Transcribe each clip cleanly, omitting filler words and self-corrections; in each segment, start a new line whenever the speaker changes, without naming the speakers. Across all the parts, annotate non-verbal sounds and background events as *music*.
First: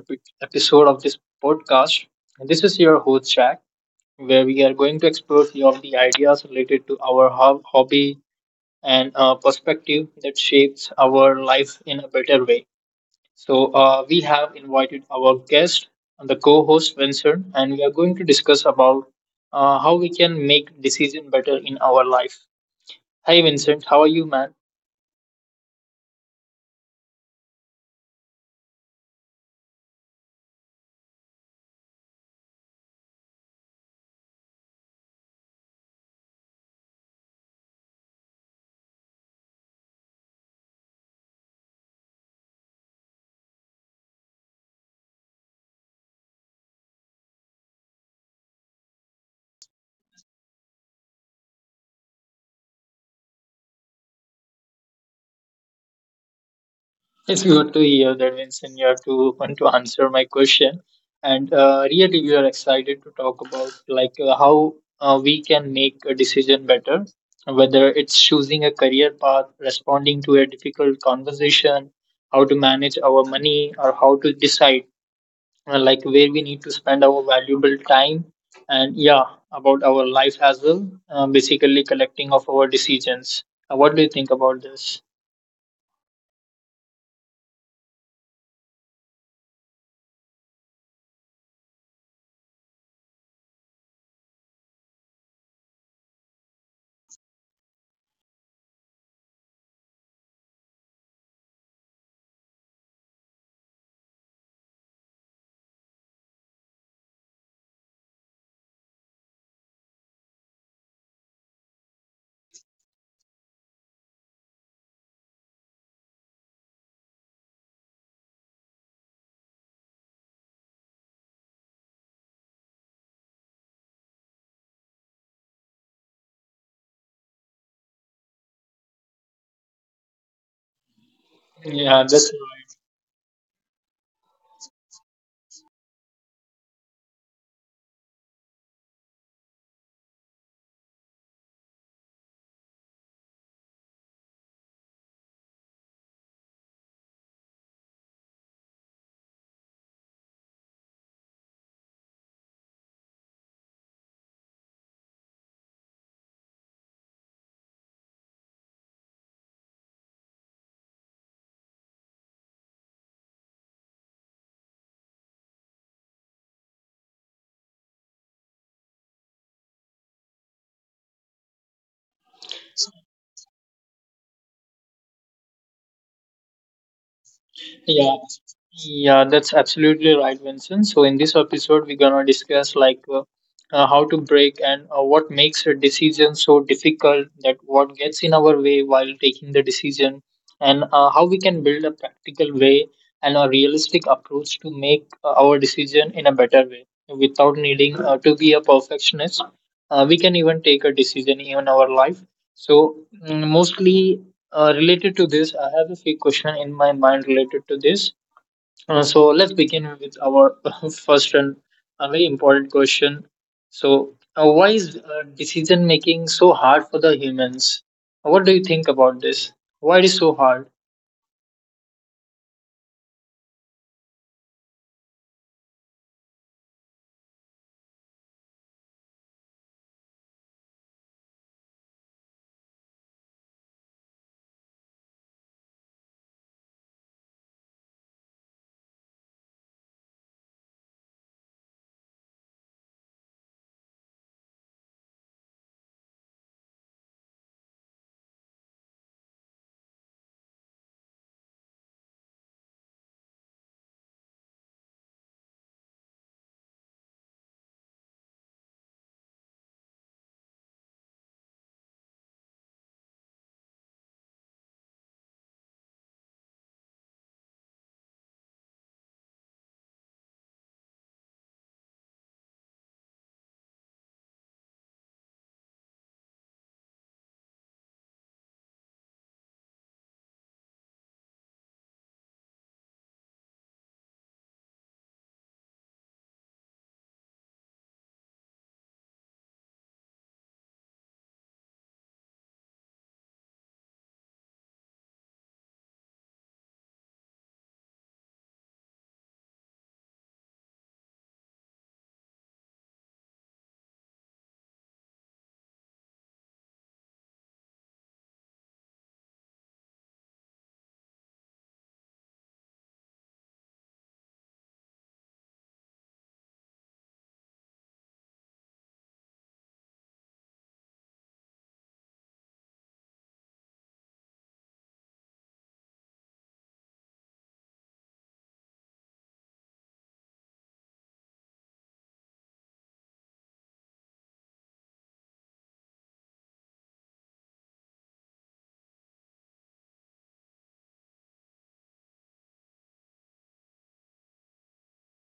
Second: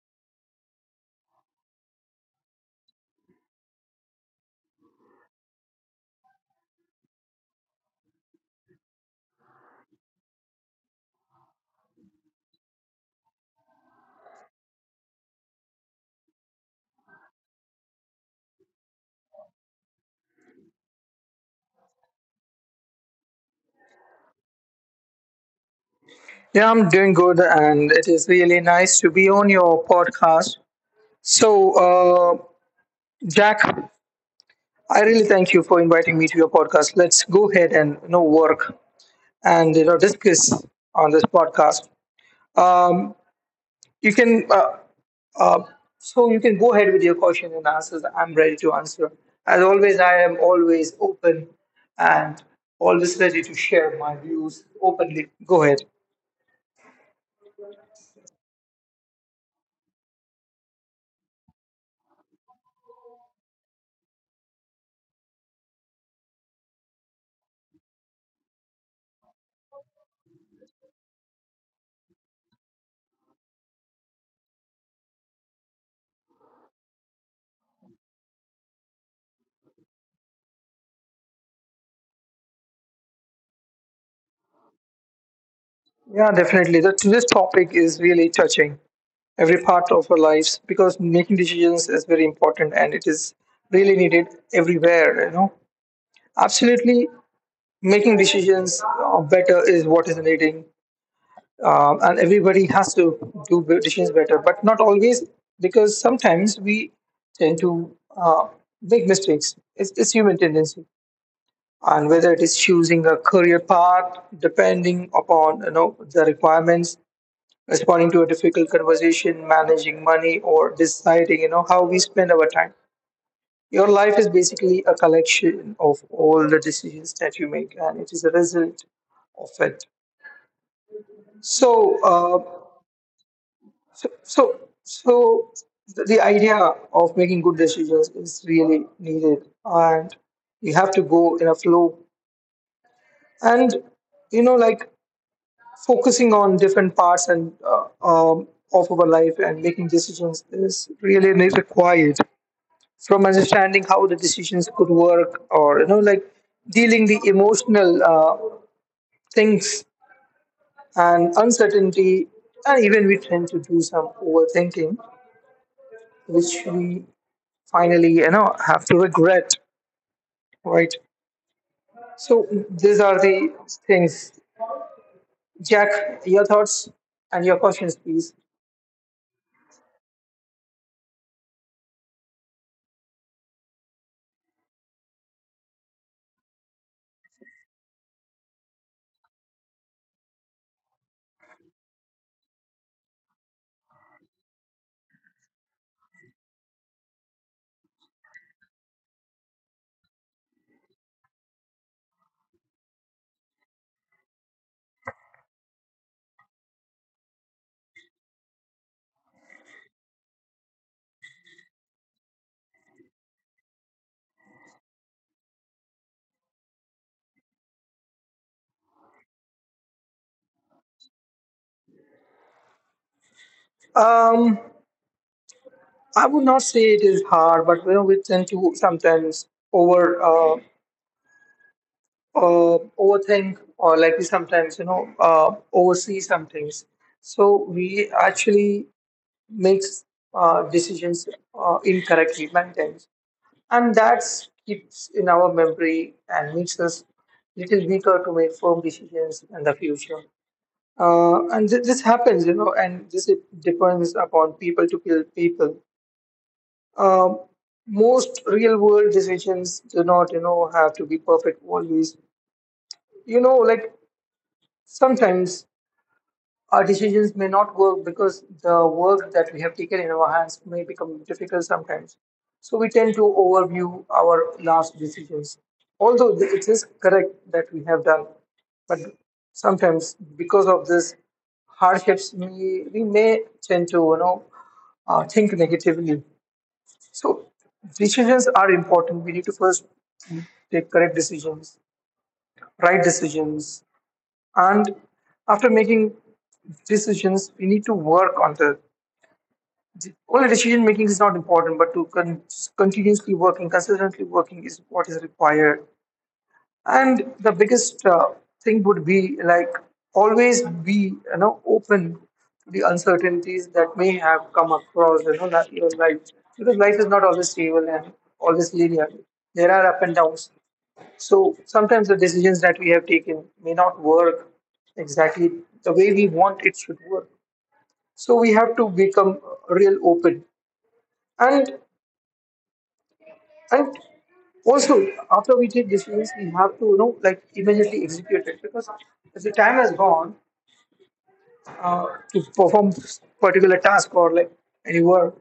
epi- episode of this podcast. This is your host Jack, where we are going to explore few of the ideas related to our hobby and perspective that shapes our life in a better way. So, we have invited our guest, the co-host Vincent, and we are going to discuss about how we can make decision better in our life. Hi, Vincent. How are you, man?
Yeah, I'm doing good, and it is really nice to be on your podcast. So, uh, Jack, I really thank you for inviting me to your podcast. Let's go ahead and work and discuss on this podcast. Um, you can uh, so you can go ahead with your question and answers. I'm ready to answer. As always, I am always open and always ready to share my views openly. Go ahead.
It's good to hear that, Vincent. You are too open to answer my question, and really, we are excited to talk about like how we can make a decision better, whether it's choosing a career path, responding to a difficult conversation, how to manage our money, or how to decide like where we need to spend our valuable time, and yeah, about our life as well. Basically, collecting of our decisions. What do you think about this?
Yeah, definitely. That this topic is really touching every part of our lives, because making decisions is very important and it is really needed everywhere. Absolutely, making decisions better is what is needing, and everybody has to do decisions better, but not always, because sometimes we tend to make mistakes. It's human tendency. And whether it is choosing a career path depending upon the requirements, responding to a difficult conversation, managing money, or deciding, how we spend our time. Your life is basically a collection of all the decisions that you make, and it is a result of it. So,
Yeah, that's
uh, so, the idea of making good decisions is really needed, and you have to go in a flow. And you know, like focusing on different parts and of our life and making decisions is really required. From understanding how the decisions could work, or dealing the emotional things and uncertainty. And even we tend to do some overthinking which we finally have to regret, right? So these are the things, Jack. Your thoughts and your questions,
yeah.
please.
Yeah, that's absolutely right, Vincent. So in this episode, we're gonna discuss like how to break and what makes a decision so difficult that what gets in our way while taking the decision, and how we can build a practical way and a realistic approach to make our decision in a better way without needing to be a perfectionist. We can even take a decision in our life. So mostly related to this, I have a few question in my mind related to this. So let's begin with our *laughs* first and a very important question. So, why is decision making so hard for the humans? What do you think about this? Why it is so hard?
um I would not say it is hard, but we tend to sometimes over uh, overthink, or like we sometimes oversee some things, so we actually make decisions incorrectly many times, and that keeps in our memory and makes us little weaker to make firm decisions in the future. And this happens. And this it depends upon people to people. Um Most real world decisions do not have to be perfect always. you know like Sometimes our decisions may not work, because the work that we have taken in our hands may become difficult sometimes. So we tend to overview our last decisions. Although it is correct that we have done, but sometimes because of this hardships, we may tend to think negatively. So decisions are important. We need to first take correct decisions, right decisions. And after making decisions, we need to work on the only decision making is not important, but to continuously working, consistently working is what is required. And the biggest thing would be, like, always be open to the uncertainties that may have come across your life, because life is not always stable and always linear. There are up and downs. So sometimes the decisions that we have taken may not work exactly the way we want it should work. So we have to become real open. And and also, after we take decisions, we have to immediately execute it, because as the time has gone uh, to perform particular task or like any work,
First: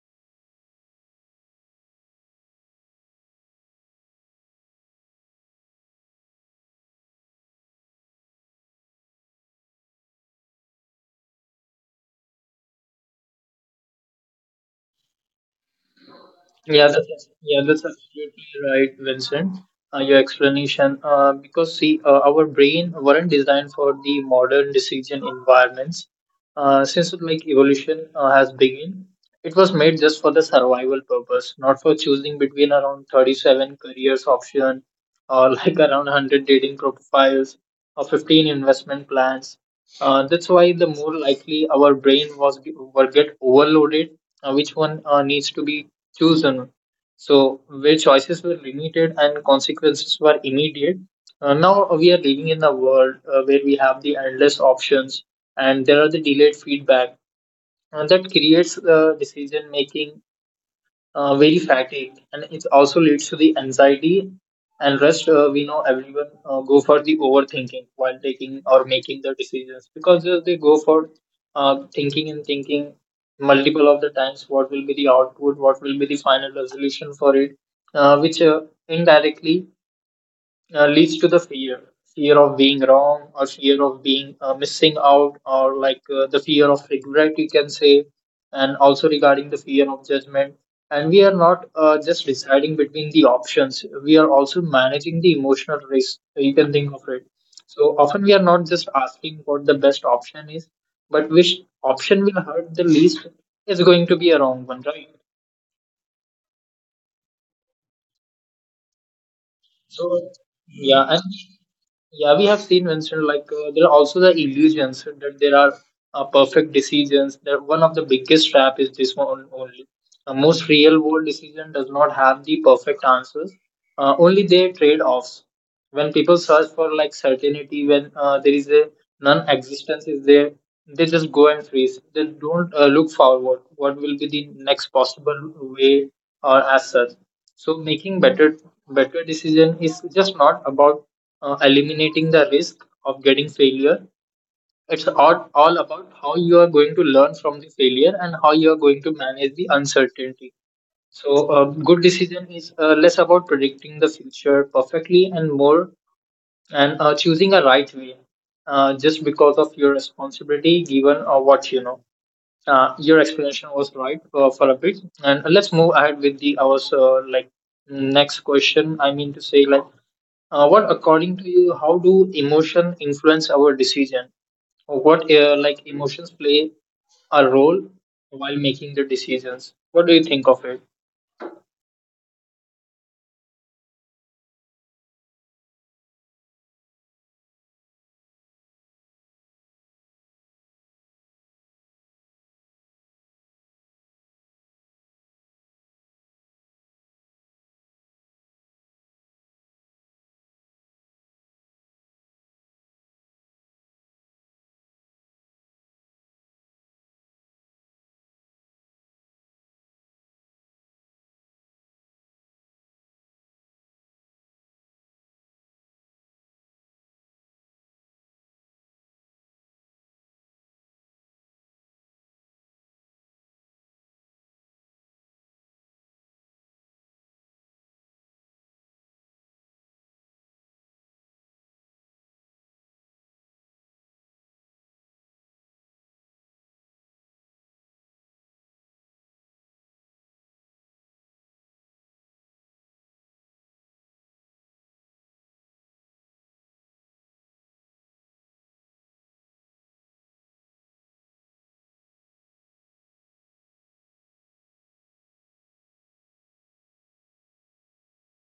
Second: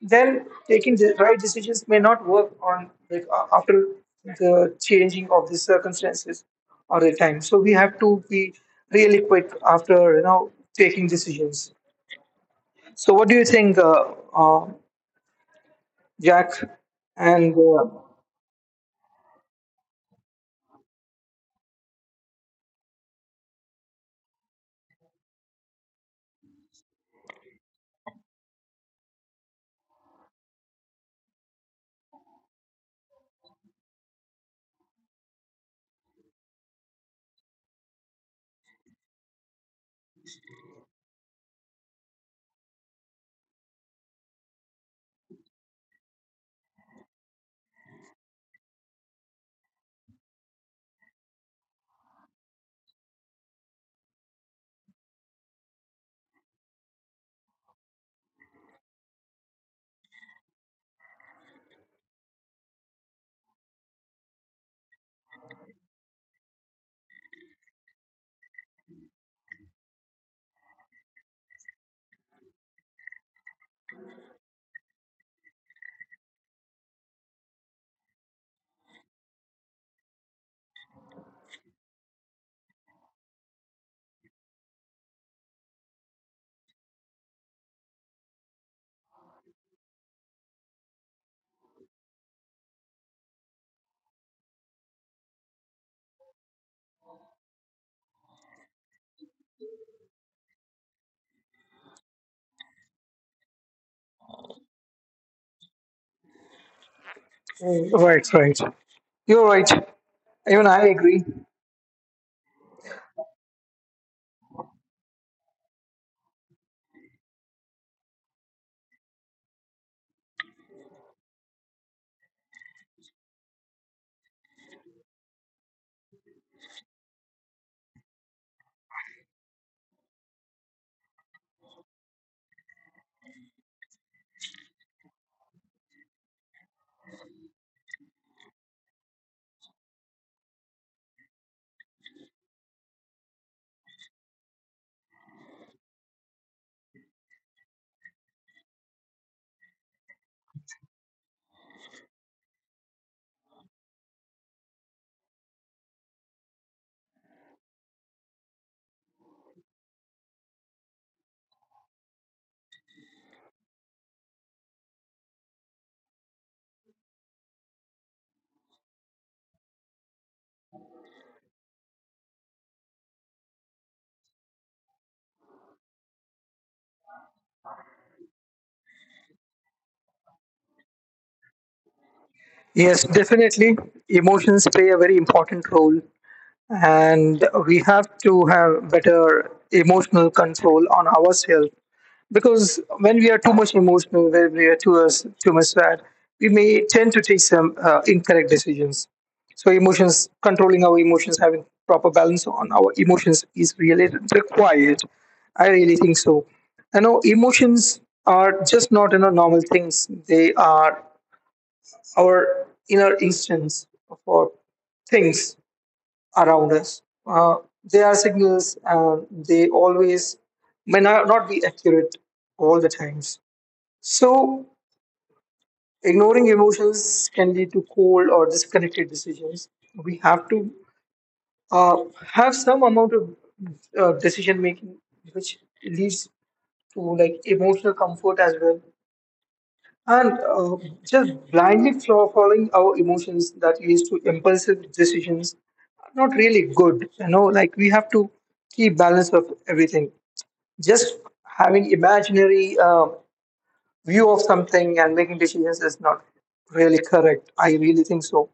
then taking the right decisions may not work on, like, after the changing of the circumstances or the time. So we have to be really quick after taking decisions. So what do you think, uh, Jack? And
Yeah, that's absolutely right, Vincent. Your explanation, because see, our brain weren't designed for the modern decision environments. Since like evolution has begun, it was made just for the survival purpose, not for choosing between around 37 careers option or *laughs* like around 100 dating profiles or 15 investment plans. That's why the more likely our brain was were get overloaded, which one needs to be chosen. So, where choices were limited and consequences were immediate. Now we are living in a world where we have the endless options and there are the delayed feedback and that creates decision making very fatigued, and it also leads to the anxiety and rest. We know everyone go for the overthinking while taking or making the decisions because they go for thinking and thinking multiple of the times what will be the output, what will be the final resolution for it, which indirectly leads to the fear of being wrong or fear of being missing out or like the fear of regret you can say, and also regarding the fear of judgment. And we are not just deciding between the options, we are also managing the emotional risk, you can think of it. So often we are not just asking what the best option is, but which option will hurt the least, is going to be a wrong one, right?
Mm, right, right. You're right.
So
Even I
yeah.
agree.
Yeah, we have seen, Vincent. Like there are also the illusions that there are perfect decisions. That one of the biggest trap is this one only. Most real world decision does not have the perfect answers. Only their trade offs. When people search for like certainty, when there is a non-existence is there, they just go and freeze. They don't look forward. What will be the next possible way or as such? So making better decision is just not about eliminating the risk of getting failure. It's all about how you are going to learn from the failure and how you are going to manage the uncertainty. So a good decision is less about predicting the future perfectly and more and choosing a right way just because of your responsibility given what you know. Your explanation was right for a bit, and let's move ahead with the our like next question. I mean to say like, what according to you, how do emotion influence our decision, what like emotions play a role while making the decisions? What do you think of it?
Yes, definitely. Emotions play a very important role, and we have to have better emotional control on ourselves, because when we are too much emotional, when we are too much sad, we may tend to take some incorrect decisions. So, emotions, controlling our emotions, having proper balance on our emotions is really required. I really think so. Emotions are just not normal things. They are our inner instincts for things around us. They are signals, and they always may not be accurate all the times. So, ignoring emotions can lead to cold or disconnected decisions. We have to uh, have some amount of decision making which leads to, like, emotional comfort as well. And just blindly following our emotions that leads to impulsive decisions are not really good. Like we have to keep balance of everything. Just having imaginary view of something and making decisions is not really correct. I really think so.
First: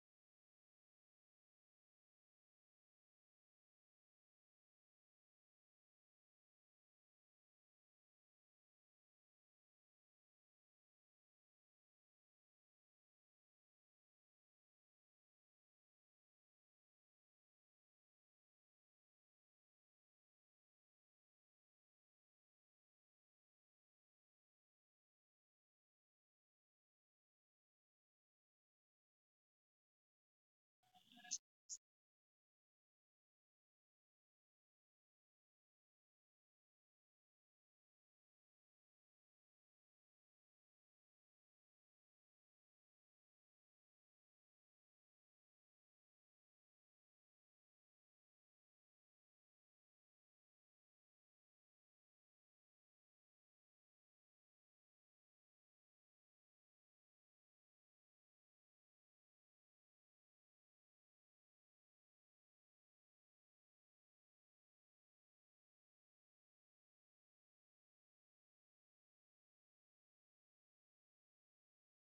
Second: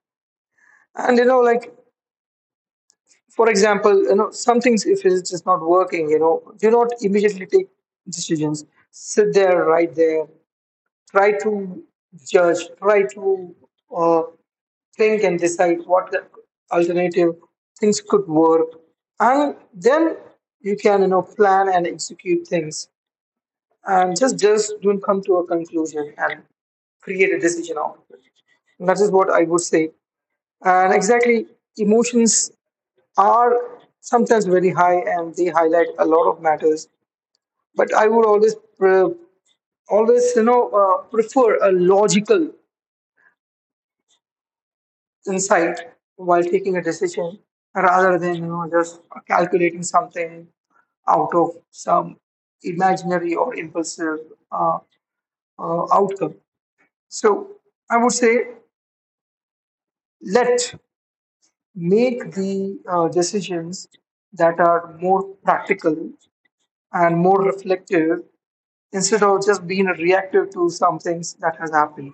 And for example, some things, if it's just not working, do not immediately take decisions. Sit there, right there. Try to judge. Try to uh, think and decide what the alternative things could work, and then you can plan and execute things, and just don't come to a conclusion and create a decision out of it. And that is what I would say. And exactly, emotions are sometimes very high and they highlight a lot of matters, but I would always always prefer a logical insight while taking a decision, rather than just calculating something out of some imaginary or impulsive uh, outcome. So I would say, let make the decisions that are more practical and more reflective, instead of just being reactive to some things that has happened,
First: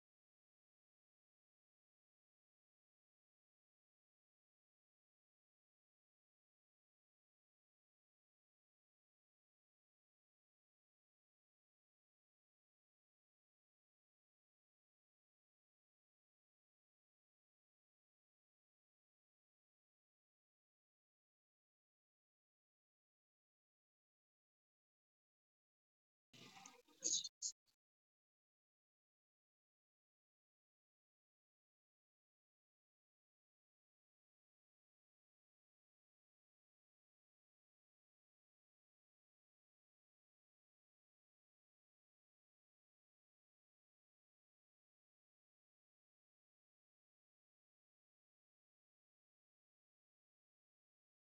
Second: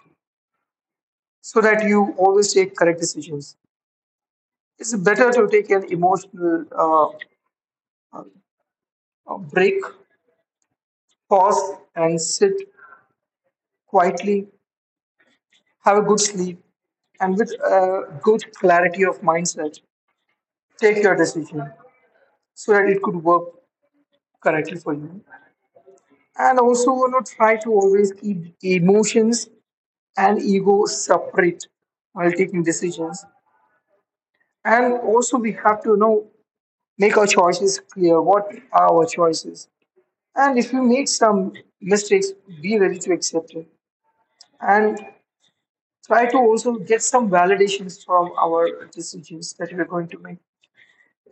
so that you always take correct decisions. It's better to take an emotional break, pause and sit quietly, have a good sleep, and with a good clarity of mindset, take your decision so that it could work correctly for you. And also, try to always keep emotions and ego separate while taking decisions. And also, we have to make our choices clear. What are our choices? And if you make some mistakes, be ready to accept it. And try to also get some validations from our decisions that we're going to make.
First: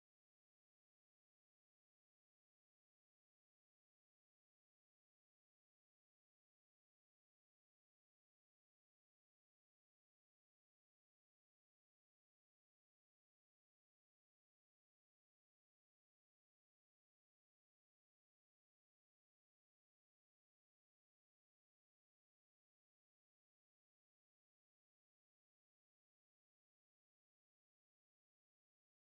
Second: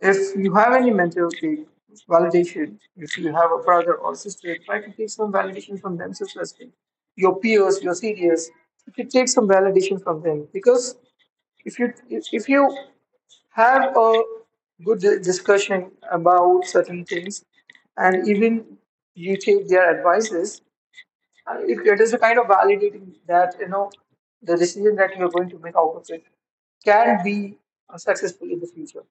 If you have any mentor, take validation. If you have a brother or sister, try to take some validation from themselves as well. Your peers, your seniors, you should take some validation from them, because if you have a good discussion about certain things, and even you take their advices. It is a kind of validating that the decision that you are going to make out of it can be successful in the future.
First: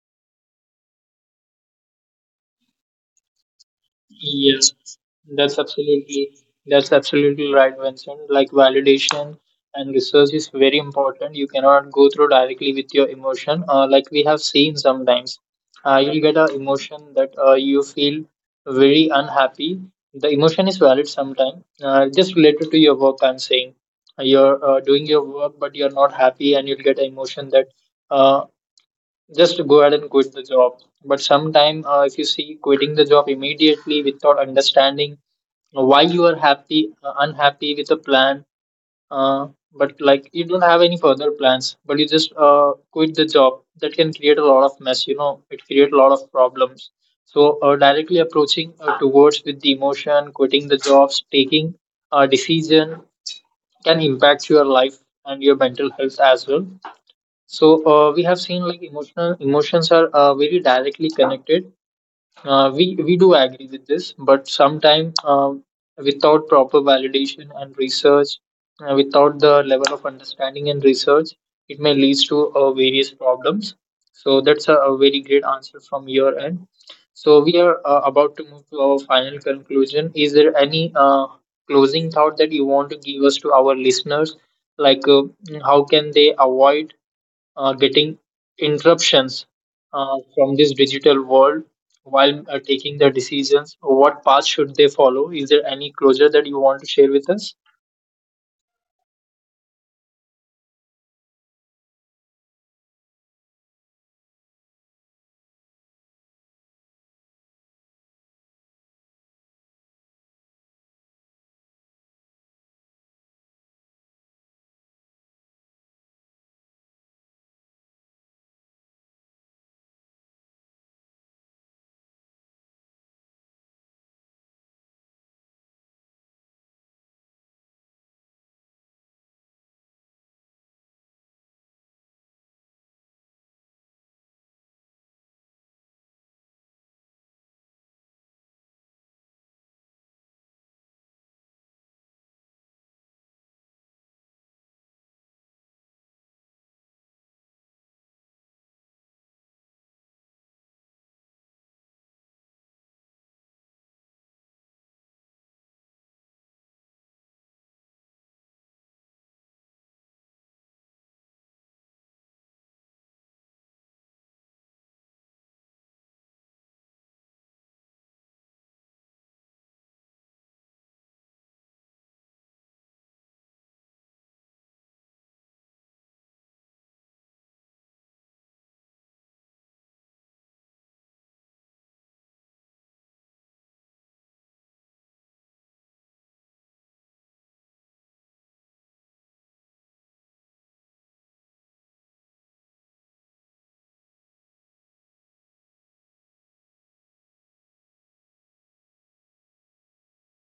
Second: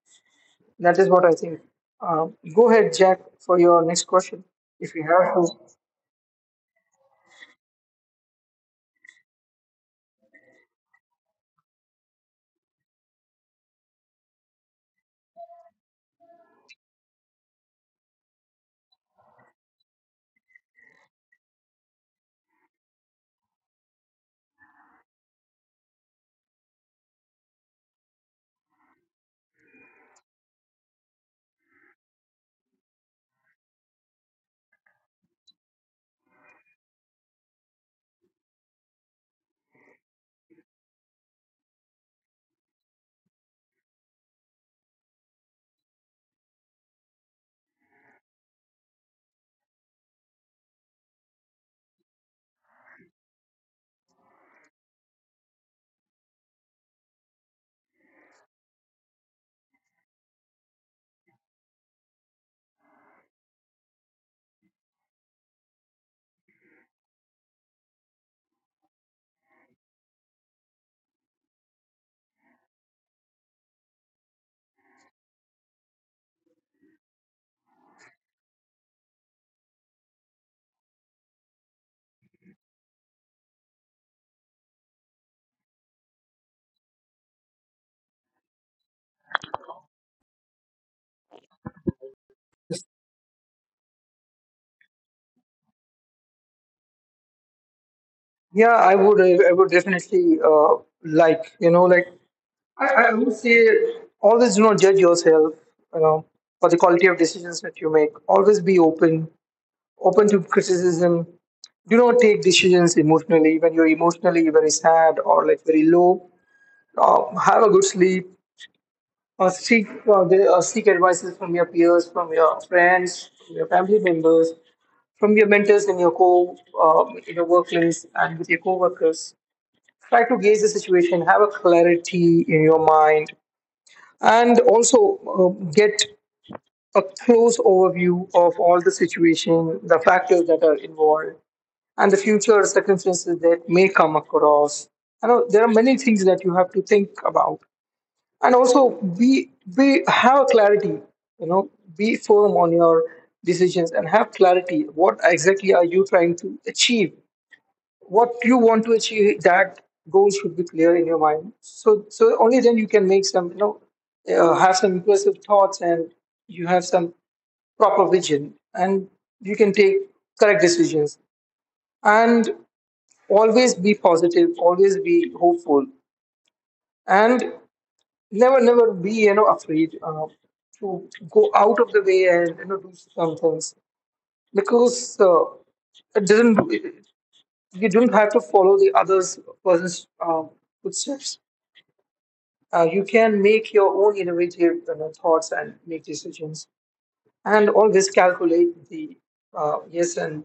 That is what I think. Go ahead, Jack, for your next question,
Yeah,
if you have to.
that's absolutely, that's absolutely right, Vincent. Like validation and research is very important. You cannot go through directly with your emotion. Like we have seen sometimes, you'll get an emotion that you feel very unhappy. The emotion is valid sometimes. Just related to your work, I'm saying you're doing your work, but you're not happy, and you'll get an emotion that. Uh, just go ahead and quit the job. But sometime, if you see quitting the job immediately without understanding why you are happy, unhappy with a plan, uh, but like you don't have any further plans, but you just quit the job, that can create a lot of mess. You know, it create a lot of problems. So directly approaching towards with the emotion, quitting the jobs, taking a decision can impact your life and your mental health as well. So we have seen like emotional emotions are very directly connected. We do agree with this, but sometimes without proper validation and research, without the level of understanding and research, it may lead to various problems. So that's a very great answer from your end. So we are about to move to our final conclusion. Is there any closing thought that you want to give us to our listeners? Like how can they avoid getting interruptions from this digital world while taking their decisions? What path should they follow? Is there any closure that you want to share with us?
Yeah, I would. I would definitely like like I would say, always do not judge yourself you know for the quality of decisions that you make. Always be open to criticism. Do not take decisions emotionally. When you're emotionally very sad or like very low, have a good sleep. Uh, seek Seek advices from your peers, from your friends, from your family members, from your mentors in your co in your workplace and with your co-workers. Try to gauge the situation. Have a clarity in your mind, and also get a close overview of all the situation, the factors that are involved and the future circumstances that may come across. I know there are many things that you have to think about, and also be have clarity. You know, be firm on your decisions and have clarity. What exactly are you trying to achieve? What you want to achieve? That goal should be clear in your mind. So only then you can make have some impressive thoughts, and you have some proper vision, and you can take correct decisions. And always be positive, always be hopeful, and never, never be afraid, to go out of the way and do some things, because it does not, you don't have to follow the others person's footsteps. You can make your own innovative, thoughts and make decisions, and always calculate the yes and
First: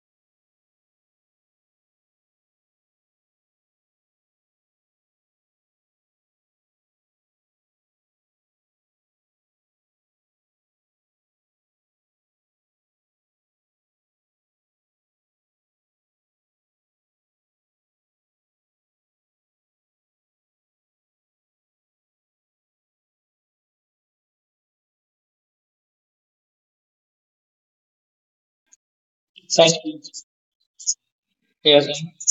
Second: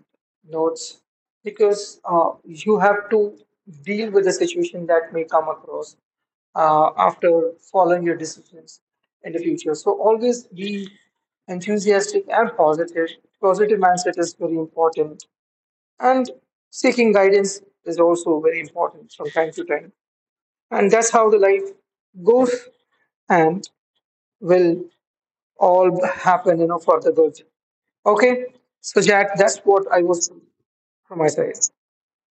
notes, because you have to deal with the situation that may come across after following your decisions in the future. So always be enthusiastic and positive. Positive mindset is very important, and seeking guidance is also very important from time to time. And that's how the life goes, and will all happen, for the good. Okay, so Jack, that's
Thank
what I
you.
was from my side.
Yes,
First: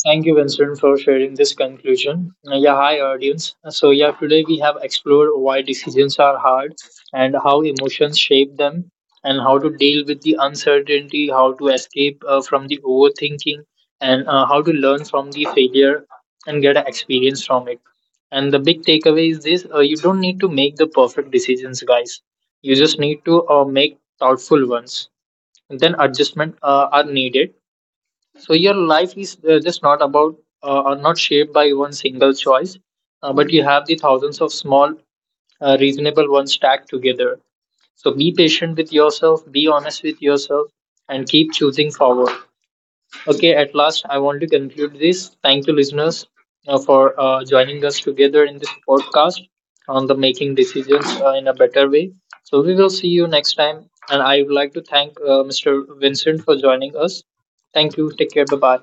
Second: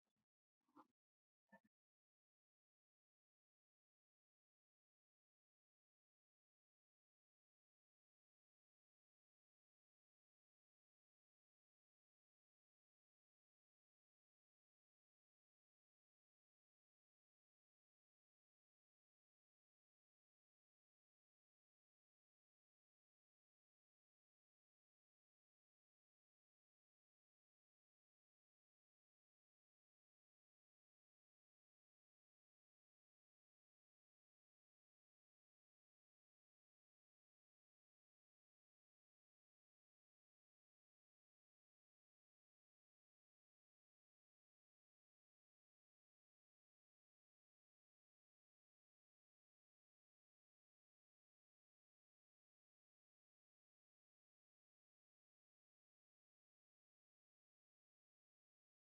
thank you, Vincent, for sharing this conclusion. Yeah, hi, audience. So, yeah, today we have explored why decisions are hard and how emotions shape them, and how to deal with the uncertainty, how to escape from the overthinking, and how to learn from the failure and get an experience from it. And the big takeaway is this, you don't need to make the perfect decisions, guys. You just need to make thoughtful ones. Then, adjustment are needed. So your life is just not about or not shaped by one single choice, but you have the thousands of small, reasonable ones stacked together. So be patient with yourself, be honest with yourself, and keep choosing forward. Okay, at last, I want to conclude this. Thank you, listeners, for joining us together in this podcast on the making decisions in a better way. So we will see you next time. And I would like to thank Mr. Vincent for joining us. Thank you. Take care. Bye bye.